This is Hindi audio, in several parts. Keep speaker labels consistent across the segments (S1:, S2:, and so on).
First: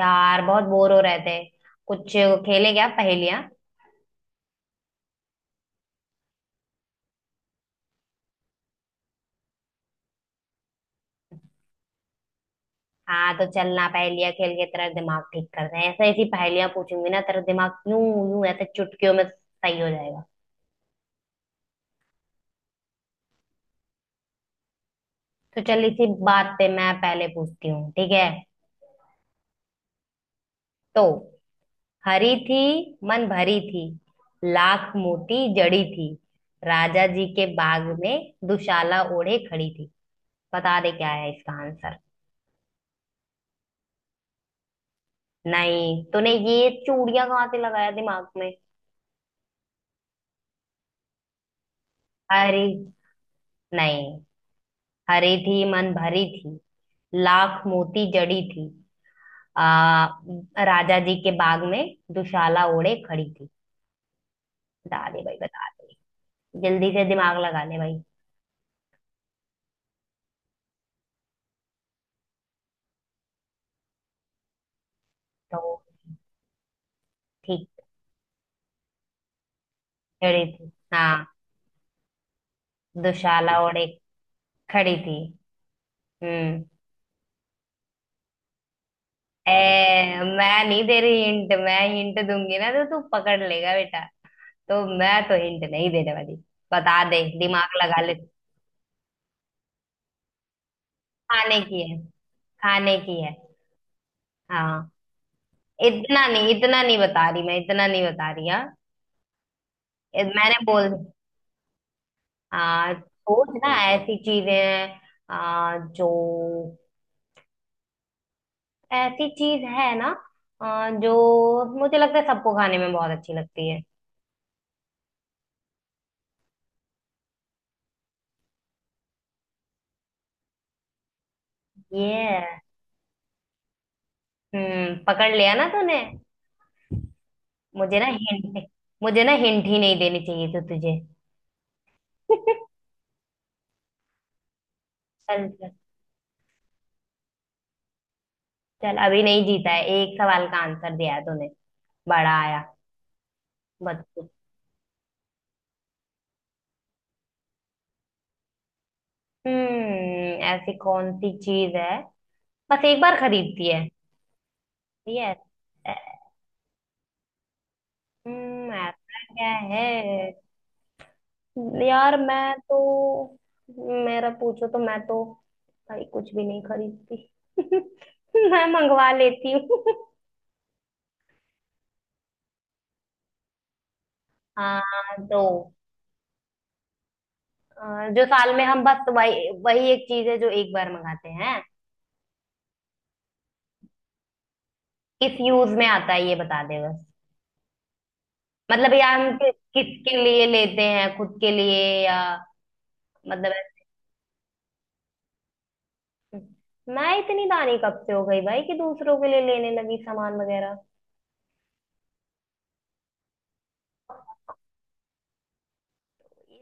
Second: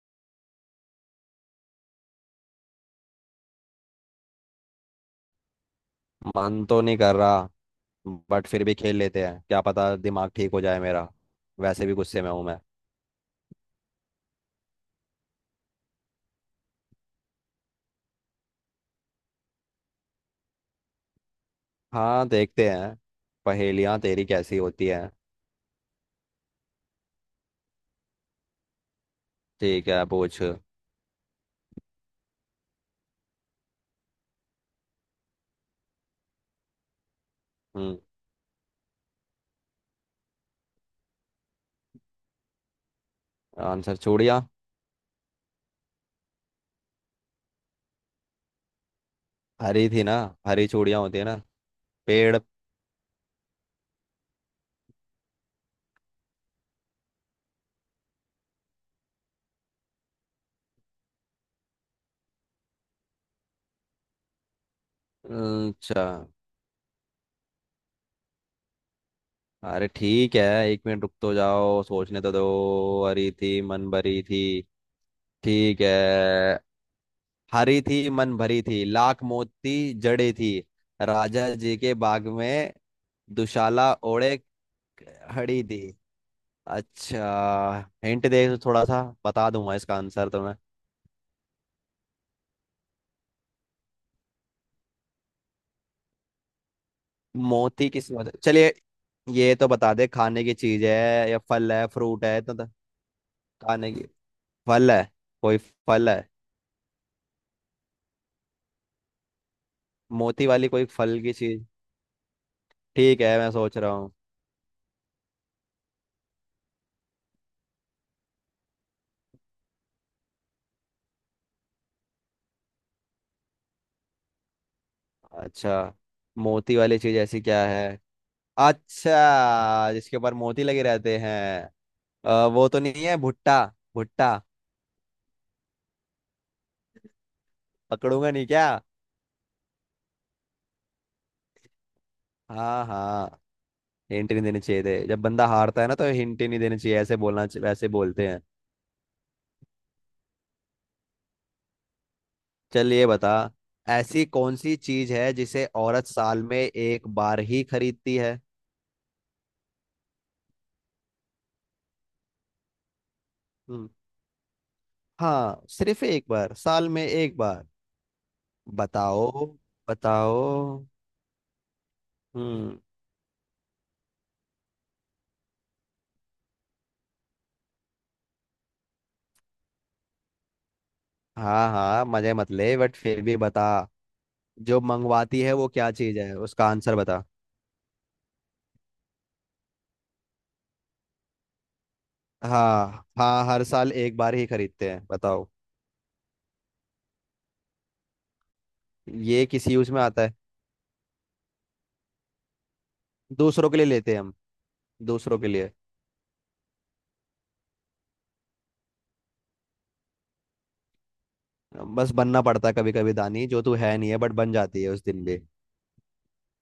S1: यार बहुत बोर हो रहे थे। कुछ खेले क्या पहेलियां?
S2: मन तो नहीं कर रहा बट फिर भी खेल लेते हैं, क्या पता दिमाग ठीक हो जाए मेरा। वैसे भी गुस्से में हूं मैं।
S1: हाँ तो चलना पहेलियां खेल के तेरा दिमाग ठीक कर रहे हैं। ऐसा ऐसी पहेलियां पूछूंगी ना तेरा दिमाग यूं यूं ऐसे चुटकियों में सही हो जाएगा।
S2: हाँ, देखते हैं। पहेलियां तेरी कैसी होती हैं?
S1: तो चल इसी बात पे मैं पहले पूछती हूँ, ठीक है?
S2: ठीक है, पूछ।
S1: तो हरी थी, मन भरी थी, लाख मोती जड़ी थी, राजा जी के बाग
S2: हम्म।
S1: में दुशाला ओढ़े खड़ी थी। बता दे क्या है इसका आंसर।
S2: आंसर चूड़ियां।
S1: नहीं, तूने ये चूड़ियां कहाँ से लगाया दिमाग में?
S2: हरी थी ना, हरी चूड़ियां होती है ना। पेड़।
S1: अरे नहीं। हरी थी, मन भरी थी, लाख मोती जड़ी थी, आ, राजा जी के बाग में दुशाला ओढ़े खड़ी थी। बता दे भाई, बता दे।
S2: अच्छा।
S1: जल्दी से दिमाग लगा ले भाई।
S2: अरे ठीक है, एक मिनट रुक तो जाओ, सोचने तो दो। हरी थी मन भरी थी।
S1: तो
S2: ठीक है।
S1: ठीक।
S2: हरी थी मन भरी थी लाख मोती जड़ी
S1: खड़ी
S2: थी
S1: थी हाँ।
S2: राजा जी के बाग में
S1: दुशाला ओढ़े
S2: दुशाला ओढ़े
S1: खड़ी थी।
S2: खड़ी थी।
S1: हम्म।
S2: अच्छा। हिंट दे तो थोड़ा सा बता
S1: ए,
S2: दूंगा इसका आंसर तुम्हें।
S1: मैं नहीं दे रही हिंट। मैं हिंट दूंगी ना तो तू पकड़ लेगा बेटा। तो मैं तो हिंट नहीं देने वाली। बता दे, दिमाग
S2: मोती
S1: लगा
S2: किस
S1: ले।
S2: मत चलिए। ये तो बता दे, खाने की चीज है या
S1: खाने
S2: फल
S1: की
S2: है,
S1: है,
S2: फ्रूट है
S1: खाने की है।
S2: खाने की।
S1: हाँ।
S2: फल है। कोई फल
S1: इतना
S2: है।
S1: नहीं, इतना नहीं बता रही मैं, इतना नहीं बता रही हाँ।
S2: मोती
S1: मैंने
S2: वाली कोई
S1: बोल।
S2: फल की चीज।
S1: हाँ
S2: ठीक है,
S1: सोच
S2: मैं
S1: ना,
S2: सोच रहा हूँ।
S1: ऐसी चीजें हैं। जो ऐसी चीज है ना। जो मुझे लगता है सबको खाने में बहुत अच्छी लगती है।
S2: अच्छा, मोती वाली चीज ऐसी क्या है? अच्छा, जिसके ऊपर मोती लगे रहते हैं।
S1: ये है।
S2: वो तो नहीं है भुट्टा? भुट्टा।
S1: हम्म, पकड़ लिया ना तूने। मुझे ना
S2: पकड़ूंगा नहीं
S1: हिंट,
S2: क्या?
S1: मुझे ना हिंट ही नहीं देनी चाहिए थी तुझे।
S2: हाँ हाँ, हिंट नहीं देने चाहिए थे। जब बंदा
S1: चल चल।
S2: हारता है ना तो हिंट ही नहीं देने चाहिए, ऐसे बोलना वैसे बोलते हैं।
S1: चल अभी नहीं जीता है, एक सवाल का आंसर दिया है तूने। बड़ा आया।
S2: चल ये बता। ऐसी
S1: बता।
S2: कौन सी चीज है जिसे औरत साल में एक बार ही खरीदती है?
S1: हम्म, ऐसी कौन सी चीज है? बस एक बार खरीदती है।
S2: हम्म।
S1: ठीक है।
S2: हाँ,
S1: ऐ-
S2: सिर्फ एक बार, साल में एक बार।
S1: हम्म, ऐसा
S2: बताओ,
S1: क्या है?
S2: बताओ।
S1: यार मैं तो,
S2: हम्म।
S1: मेरा पूछो तो मैं तो, भाई कुछ भी नहीं खरीदती। मैं मंगवा लेती हूँ।
S2: हाँ हाँ, मजे मत ले, बट फिर भी बता।
S1: हाँ।
S2: जो मंगवाती है वो
S1: तो
S2: क्या चीज है उसका आंसर बता।
S1: जो साल में हम बस वही वही एक चीज है जो एक बार मंगाते हैं।
S2: हाँ हाँ, हर साल एक बार ही खरीदते हैं,
S1: किस
S2: बताओ।
S1: यूज में आता है ये बता दे बस। मतलब यार हम
S2: ये किस यूज में
S1: किसके
S2: आता है?
S1: लिए लेते हैं? खुद के लिए या मतलब।
S2: दूसरों के लिए लेते हैं हम। दूसरों के लिए।
S1: मैं इतनी दानी कब से हो गई भाई कि दूसरों के लिए लेने लगी सामान वगैरह।
S2: बस बनना पड़ता है कभी कभी दानी, जो तू है नहीं है बट बन जाती है उस दिन भी।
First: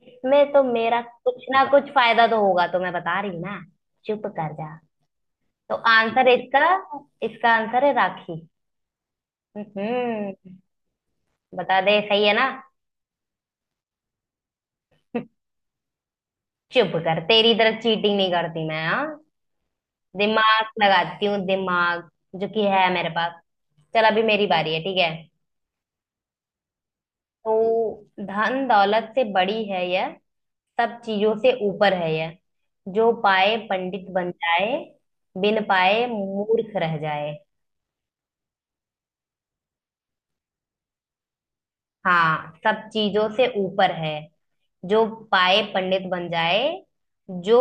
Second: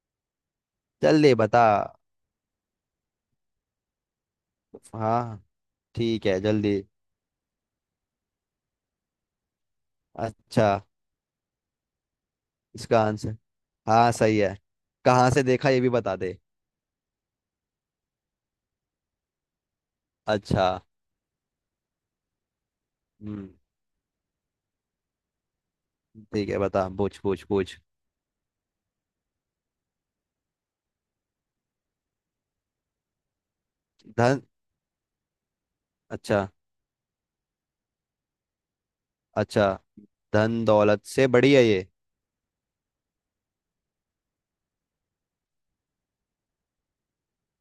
S1: इसमें तो मेरा
S2: जल्दी
S1: कुछ
S2: बता।
S1: ना कुछ फायदा तो होगा तो मैं बता रही हूँ ना। चुप कर जा।
S2: हाँ
S1: तो
S2: ठीक
S1: आंसर
S2: है,
S1: इसका,
S2: जल्दी।
S1: इसका आंसर है राखी। हम्म,
S2: अच्छा।
S1: बता दे सही है ना।
S2: इसका आंसर। हाँ सही है। कहाँ से देखा ये भी बता दे।
S1: चुप कर, तेरी तरह चीटिंग नहीं करती मैं हाँ।
S2: अच्छा।
S1: दिमाग लगाती हूँ दिमाग, जो कि है मेरे पास।
S2: हम्म।
S1: चल अभी मेरी बारी है, ठीक है?
S2: ठीक है, बता, पूछ पूछ पूछ।
S1: तो धन दौलत से बड़ी है यह, सब चीजों से ऊपर है यह। जो पाए पंडित बन
S2: धन।
S1: जाए, बिन पाए
S2: अच्छा।
S1: मूर्ख रह जाए।
S2: अच्छा। धन दौलत से बड़ी है ये।
S1: हाँ सब चीजों से ऊपर है। जो पाए पंडित बन जाए, जो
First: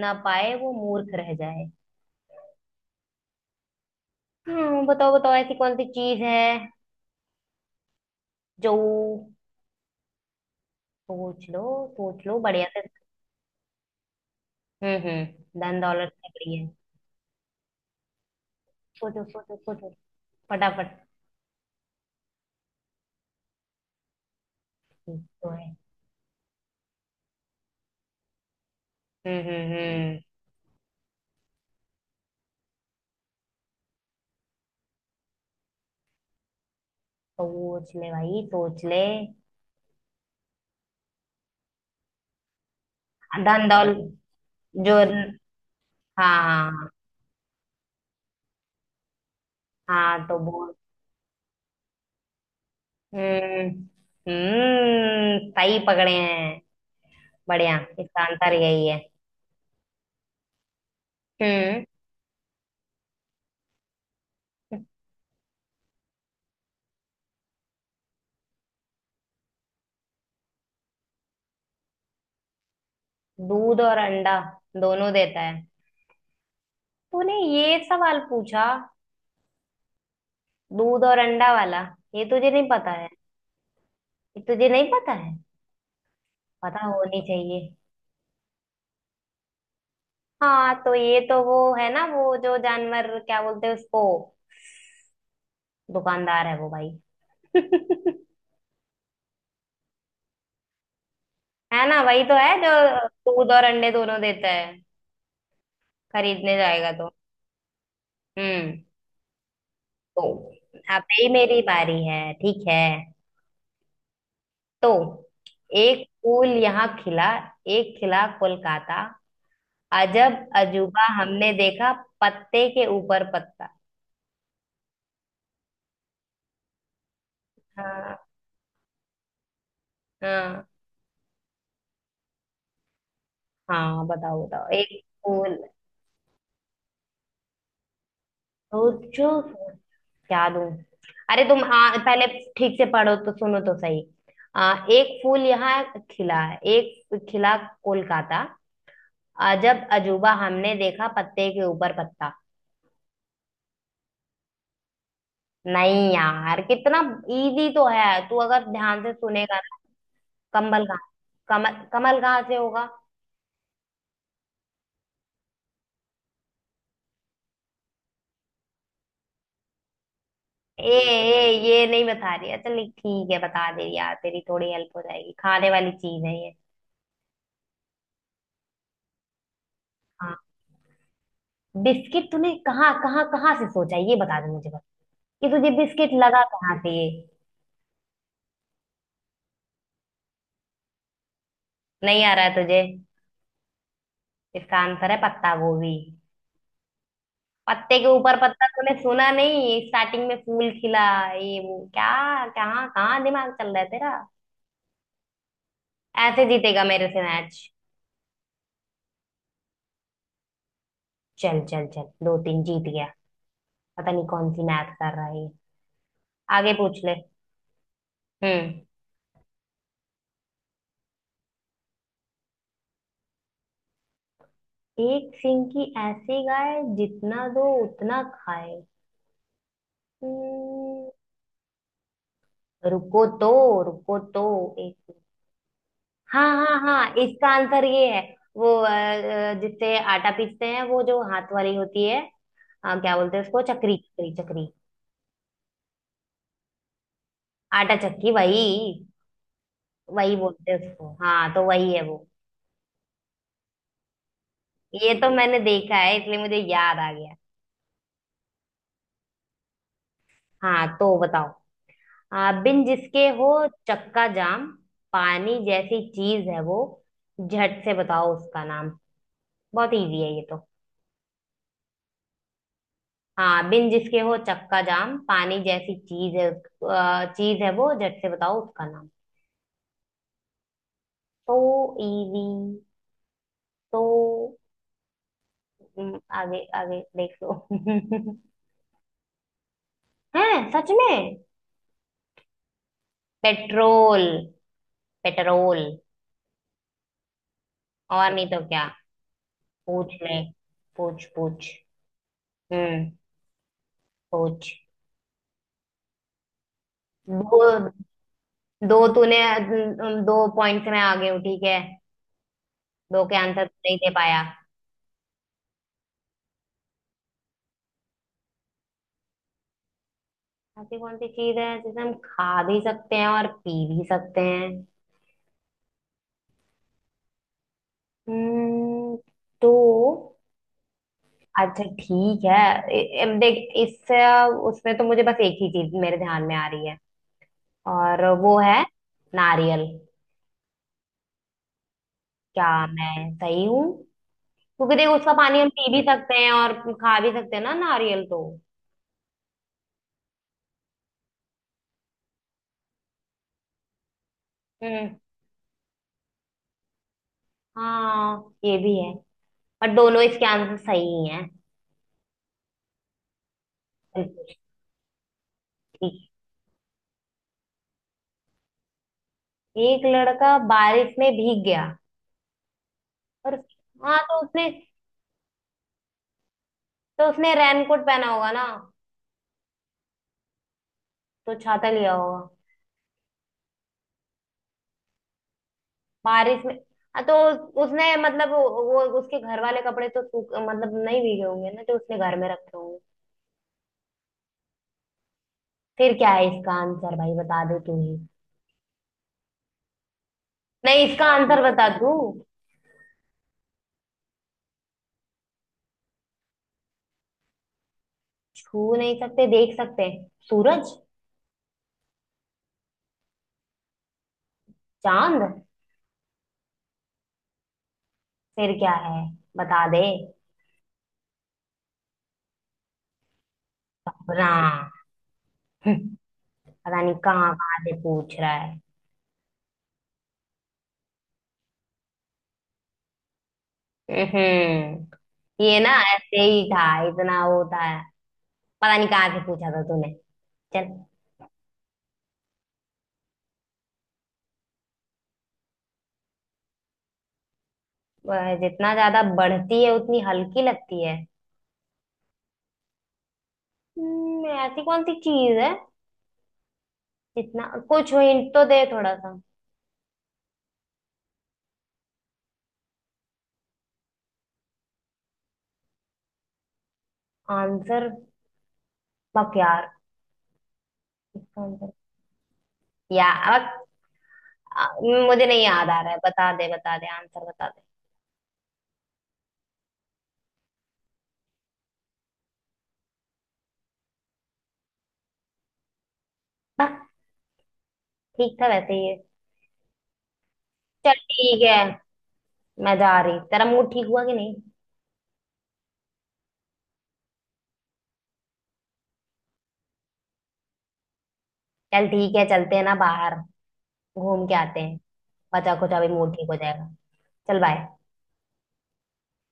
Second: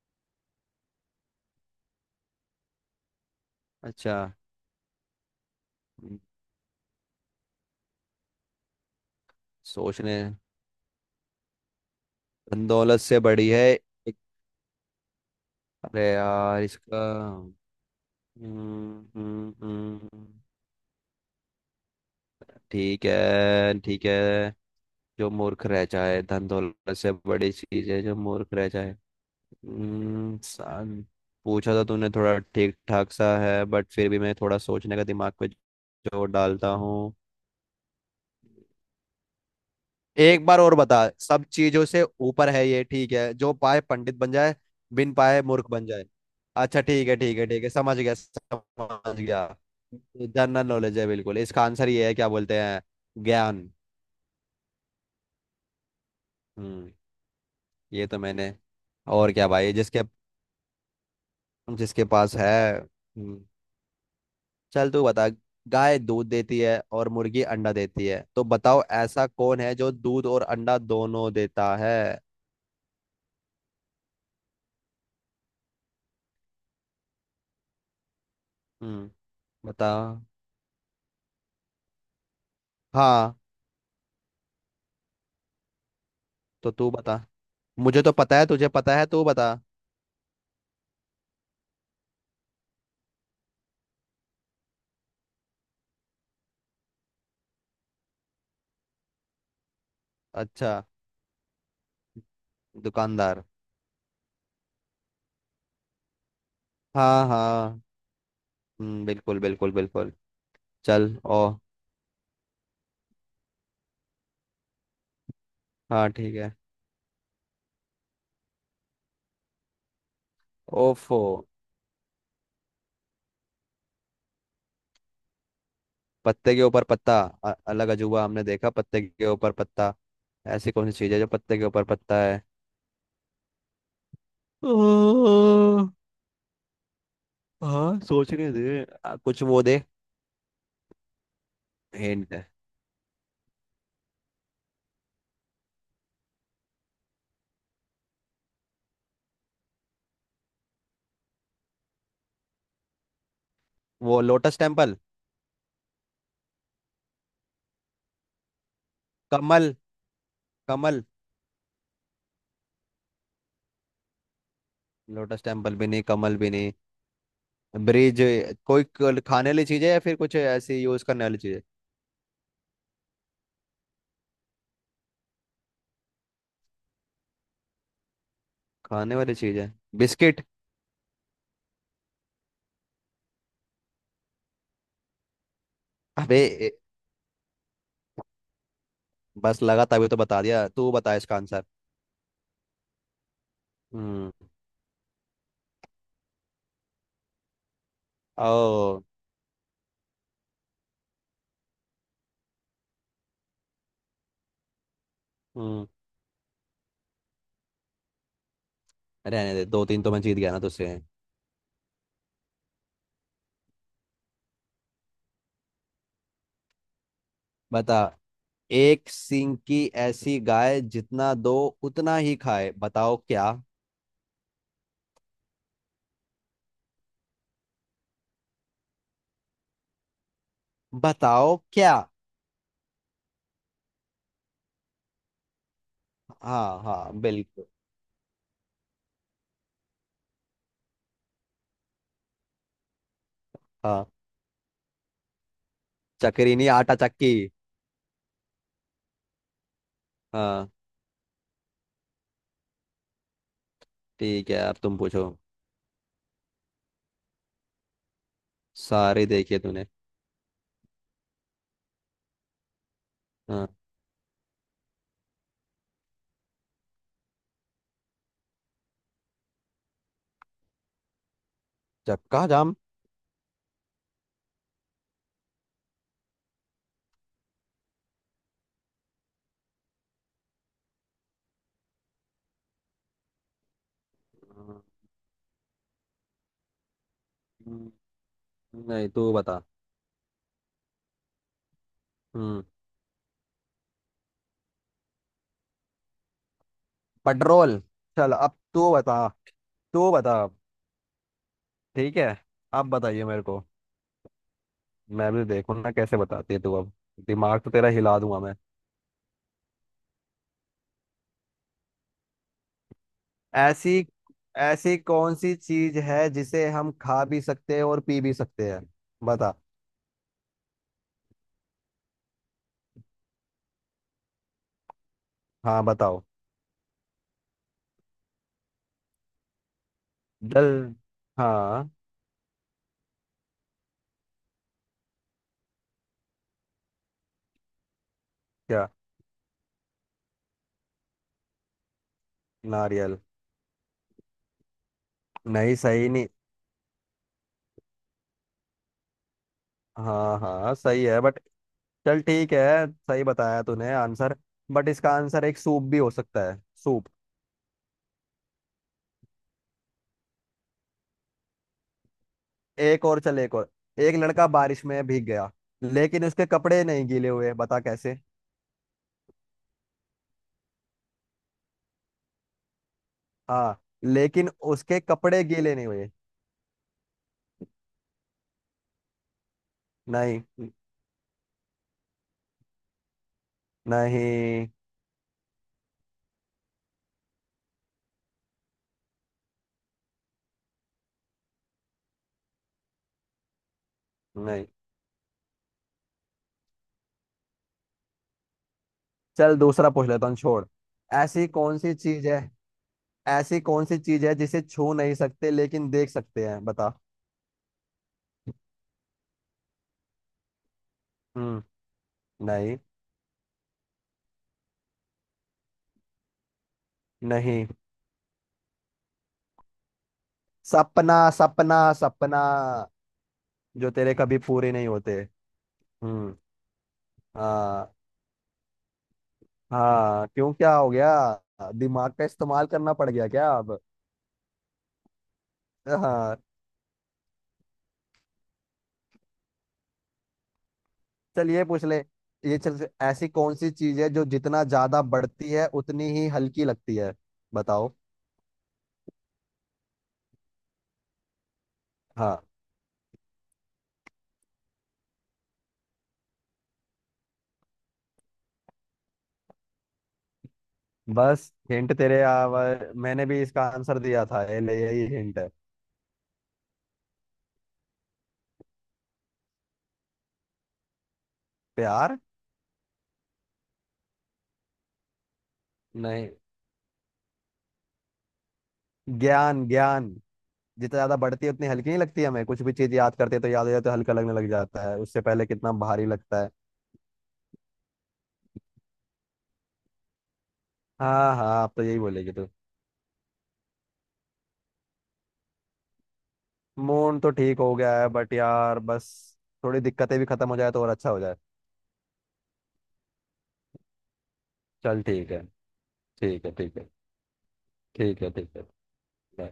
S1: ना पाए वो मूर्ख रह जाए।
S2: अच्छा।
S1: हम्म, बताओ बताओ ऐसी कौन सी
S2: हम्म,
S1: चीज है जो।
S2: सोचने।
S1: सोच लो, सोच लो बढ़िया से।
S2: दौलत से बड़ी है। एक-
S1: हम्म। धन
S2: अरे
S1: दौलत से बड़ी
S2: यार
S1: है।
S2: इसका। हम्म,
S1: सोचो
S2: हम्म,
S1: सोचो सोचो
S2: हम्म।
S1: फटाफट।
S2: ठीक है ठीक है। जो
S1: तो
S2: मूर्ख
S1: है।
S2: रह जाए, धन दौलत से बड़ी चीज है जो मूर्ख रह जाए।
S1: हम्म।
S2: हम्म, सान- पूछा तो तूने थोड़ा ठीक ठाक सा है, बट फिर भी मैं थोड़ा सोचने का दिमाग पे जोर डालता हूँ।
S1: सोच ले भाई, सोच ले।
S2: एक बार और बता। सब चीजों से ऊपर है ये, ठीक है, जो
S1: धन
S2: पाए
S1: दौलत।
S2: पंडित बन जाए,
S1: जो।
S2: बिन पाए मूर्ख बन जाए।
S1: हाँ
S2: अच्छा
S1: हाँ
S2: ठीक है ठीक है ठीक है, समझ गया समझ गया।
S1: हाँ। तो
S2: जनरल
S1: बोल।
S2: नॉलेज है बिल्कुल इसका आंसर, ये है क्या बोलते हैं,
S1: हम्म,
S2: ज्ञान।
S1: सही पकड़े हैं।
S2: हम्म।
S1: बढ़िया,
S2: ये तो
S1: इसका
S2: मैंने।
S1: आंसर यही है।
S2: और क्या भाई, जिसके।
S1: हम्म।
S2: जिसके पास है। हम्म। चल तू बता। गाय दूध देती है और मुर्गी अंडा देती है, तो बताओ ऐसा कौन है जो दूध और अंडा दोनों देता है?
S1: दूध और अंडा दोनों देता है? तूने ये सवाल पूछा?
S2: हम्म। बता।
S1: दूध और अंडा वाला, ये तुझे नहीं पता है?
S2: हाँ।
S1: ये तुझे नहीं पता है?
S2: तो
S1: पता
S2: तू बता।
S1: होनी चाहिए।
S2: मुझे तो पता है, तुझे पता है, तू बता।
S1: हाँ तो ये तो वो है ना, वो जो जानवर क्या बोलते हैं उसको। दुकानदार है वो भाई।
S2: अच्छा।
S1: है ना, वही तो है जो
S2: दुकानदार।
S1: दूध और अंडे दोनों देता है। खरीदने जाएगा तो।
S2: हाँ हाँ।
S1: हम्म।
S2: बिल्कुल बिल्कुल बिल्कुल।
S1: तो अब
S2: चल
S1: ही
S2: ओ।
S1: मेरी बारी है, ठीक है? तो एक
S2: हाँ ठीक
S1: फूल
S2: है।
S1: यहाँ खिला, एक खिला कोलकाता। अजब अजूबा
S2: ओफो।
S1: हमने देखा, पत्ते के ऊपर पत्ता।
S2: पत्ते के ऊपर पत्ता। अलग अजूबा
S1: हाँ
S2: हमने देखा पत्ते के ऊपर पत्ता।
S1: हाँ।
S2: ऐसी कौन सी चीज है जो पत्ते के ऊपर पत्ता है?
S1: हाँ बताओ बताओ। एक फूल।
S2: ओ, हाँ सोचने दे,
S1: सोचो।
S2: कुछ वो दे।
S1: क्या दूं? अरे तुम पहले
S2: हिंट।
S1: ठीक से पढ़ो तो, सुनो तो सही। एक फूल यहाँ खिला, एक खिला कोलकाता। अजब अजूबा हमने देखा, पत्ते के ऊपर पत्ता।
S2: वो लोटस टेम्पल।
S1: नहीं यार, कितना इजी तो है, तू अगर ध्यान से सुनेगा
S2: कमल।
S1: ना। कमल कहाँ?
S2: कमल।
S1: कमल, कमल कहाँ से होगा?
S2: लोटस टेम्पल भी नहीं, कमल भी नहीं। ब्रिज। कोई खाने वाली चीज है या फिर कुछ ऐसी
S1: ए
S2: यूज करने वाली
S1: ए,
S2: चीज है?
S1: ये नहीं बता रही है। चल ठीक है बता दे यार, तेरी थोड़ी हेल्प हो जाएगी। खाने वाली चीज है ये।
S2: खाने वाली चीज है।
S1: हाँ।
S2: बिस्किट।
S1: बिस्किट? तूने कहाँ कहाँ कहाँ से सोचा है? ये बता दे मुझे बस। ये तुझे बिस्किट
S2: अबे।
S1: लगा
S2: ए-
S1: कहाँ से ये?
S2: बस लगा, तभी तो बता दिया। तू बता इसका आंसर।
S1: नहीं आ रहा है तुझे।
S2: हम्म।
S1: इसका आंसर है पत्ता गोभी। पत्ते के ऊपर पत्ता, तूने
S2: ओ।
S1: सुना नहीं स्टार्टिंग में फूल खिला। ये वो क्या, कहाँ कहाँ दिमाग चल रहा है तेरा?
S2: हम्म।
S1: ऐसे जीतेगा मेरे से मैच?
S2: रहने दे, दो तीन तो मैं जीत गया ना तुझसे।
S1: चल चल चल, दो तीन जीत गया। पता नहीं कौन सी मैथ कर रहा है ये। आगे पूछ ले।
S2: बता।
S1: हम्म।
S2: एक सींग की ऐसी गाय जितना दो उतना ही खाए, बताओ क्या?
S1: एक सिंह की ऐसी गाय, जितना दो उतना खाए। हम्म,
S2: बताओ क्या?
S1: रुको तो, रुको तो। एक, हाँ हाँ
S2: हाँ हाँ,
S1: हाँ, इसका
S2: बिल्कुल।
S1: आंसर ये है वो जिससे आटा पीसते हैं, वो जो हाथ वाली होती है। हाँ क्या बोलते हैं उसको? चक्री
S2: हाँ।
S1: चक्री चक्री।
S2: चक्री नहीं, आटा चक्की।
S1: आटा चक्की, वही वही
S2: हाँ,
S1: बोलते हैं उसको। हाँ तो वही है वो।
S2: ठीक है अब तुम
S1: ये
S2: पूछो।
S1: तो मैंने देखा है इसलिए मुझे याद आ गया।
S2: सारे देखे तूने।
S1: हाँ तो बताओ। बिन जिसके हो
S2: हाँ।
S1: चक्का जाम, पानी जैसी चीज है वो, झट से बताओ उसका नाम। बहुत इजी है ये तो।
S2: चक्का जाम।
S1: हाँ बिन जिसके हो चक्का जाम, पानी जैसी चीज है चीज है वो, झट से बताओ उसका नाम। तो इजी। तो आगे आगे देख लो।
S2: हम्म, नहीं तू बता।
S1: है सच में।
S2: हम्म।
S1: Petrol, petrol.
S2: पेट्रोल।
S1: और
S2: चल
S1: नहीं
S2: अब
S1: तो क्या।
S2: तू बता। तू
S1: पूछ
S2: बता।
S1: ले, पूछ पूछ।
S2: ठीक है, अब
S1: हम्म।
S2: बताइए मेरे को।
S1: पूछ।
S2: मैं भी देखूँ ना कैसे बताती है तू अब। दिमाग तो
S1: दो,
S2: तेरा हिला दूंगा मैं।
S1: दो तूने दो पॉइंट से मैं आगे हूँ, ठीक है? दो के आंसर नहीं
S2: ऐसी।
S1: दे पाया।
S2: ऐसी कौन सी चीज है जिसे हम खा भी सकते हैं और पी भी सकते हैं? बता।
S1: ऐसी कौन सी चीज है जिसे हम खा भी सकते हैं और पी भी सकते हैं?
S2: हाँ बताओ।
S1: हम्म, तो।
S2: जल।
S1: अच्छा
S2: हाँ।
S1: ठीक है। अब देख, इस उसमें तो मुझे बस एक ही चीज मेरे ध्यान में आ रही है, और वो है
S2: क्या?
S1: नारियल। क्या
S2: नारियल?
S1: मैं सही हूँ? क्योंकि देख उसका पानी हम
S2: नहीं,
S1: पी भी
S2: सही नहीं।
S1: सकते हैं और खा भी सकते हैं ना नारियल तो।
S2: हाँ हाँ, सही है बट। चल ठीक है, सही बताया तूने आंसर। बट इसका
S1: हम्म।
S2: आंसर एक सूप भी हो सकता है, सूप।
S1: हाँ ये भी है, पर दोनों इसके आंसर सही ही हैं।
S2: एक और चल, एक और। एक लड़का
S1: बिल्कुल।
S2: बारिश में भीग गया
S1: ठीक।
S2: लेकिन उसके कपड़े नहीं गीले हुए, बता कैसे?
S1: एक लड़का बारिश में भीग गया, और
S2: हाँ,
S1: हाँ तो
S2: लेकिन
S1: उसने,
S2: उसके कपड़े गीले नहीं हुए।
S1: तो उसने रेनकोट पहना होगा ना।
S2: नहीं।
S1: तो छाता लिया होगा
S2: नहीं।
S1: बारिश में। हाँ तो उसने मतलब वो, उसके घर वाले कपड़े तो सूख, मतलब नहीं भीगे होंगे ना, तो उसने घर में रखे होंगे।
S2: नहीं,
S1: फिर क्या है इसका आंसर भाई, बता दे तू ही।
S2: चल दूसरा पूछ लेता हूँ छोड़।
S1: नहीं इसका
S2: ऐसी
S1: आंसर
S2: कौन
S1: बता
S2: सी
S1: दू।
S2: चीज है। ऐसी कौन सी चीज है जिसे छू नहीं सकते लेकिन देख सकते हैं, बता।
S1: छू नहीं सकते, देख सकते हैं। सूरज,
S2: हम्म। नहीं।
S1: चांद।
S2: नहीं।
S1: फिर क्या है, बता दे।
S2: सपना सपना सपना, जो तेरे कभी
S1: अपना,
S2: पूरे नहीं होते। हम्म।
S1: पता नहीं कहाँ कहाँ
S2: हाँ।
S1: से पूछ रहा है।
S2: हाँ, क्यों क्या हो गया, दिमाग का इस्तेमाल करना पड़ गया क्या अब?
S1: हम्म। ये ना
S2: हाँ।
S1: ऐसे ही था, इतना वो था। पता नहीं कहाँ से पूछा था तूने। चल।
S2: चल ये पूछ ले। ये चल ऐसी कौन सी चीज है जो जितना ज्यादा बढ़ती है उतनी ही हल्की लगती है, बताओ?
S1: वह जितना ज्यादा बढ़ती है उतनी हल्की लगती है।
S2: हाँ।
S1: ऐसी कौन सी चीज है? जितना कुछ हिंट तो दे थोड़ा सा।
S2: बस हिंट तेरे आवर मैंने भी इसका आंसर दिया था ये ले, यही हिंट है।
S1: आंसर बक यार, इसका आंसर
S2: प्यार।
S1: या बक। आ, मुझे नहीं याद आ रहा है,
S2: नहीं।
S1: बता दे, बता दे आंसर बता दे।
S2: ज्ञान ज्ञान। जितना ज्यादा बढ़ती है उतनी हल्की नहीं लगती, हमें कुछ भी चीज याद करते हैं तो याद हो जाए तो हल्का लगने लग जाता है, उससे पहले कितना भारी लगता है।
S1: बक। ठीक था वैसे ये। चल
S2: हाँ हाँ,
S1: ठीक
S2: आप
S1: है,
S2: तो यही बोलेगी तू।
S1: मैं जा रही। तेरा मूड ठीक हुआ कि नहीं?
S2: मून तो ठीक हो गया है बट यार, बस थोड़ी दिक्कतें भी खत्म हो जाए तो और अच्छा हो जाए।
S1: चल ठीक है चलते हैं ना बाहर, घूम के आते हैं।
S2: चल ठीक है
S1: बचा खुचा भी मूड
S2: ठीक
S1: ठीक
S2: है
S1: हो
S2: ठीक है
S1: जाएगा। चल बाय।
S2: ठीक है ठीक है। bye.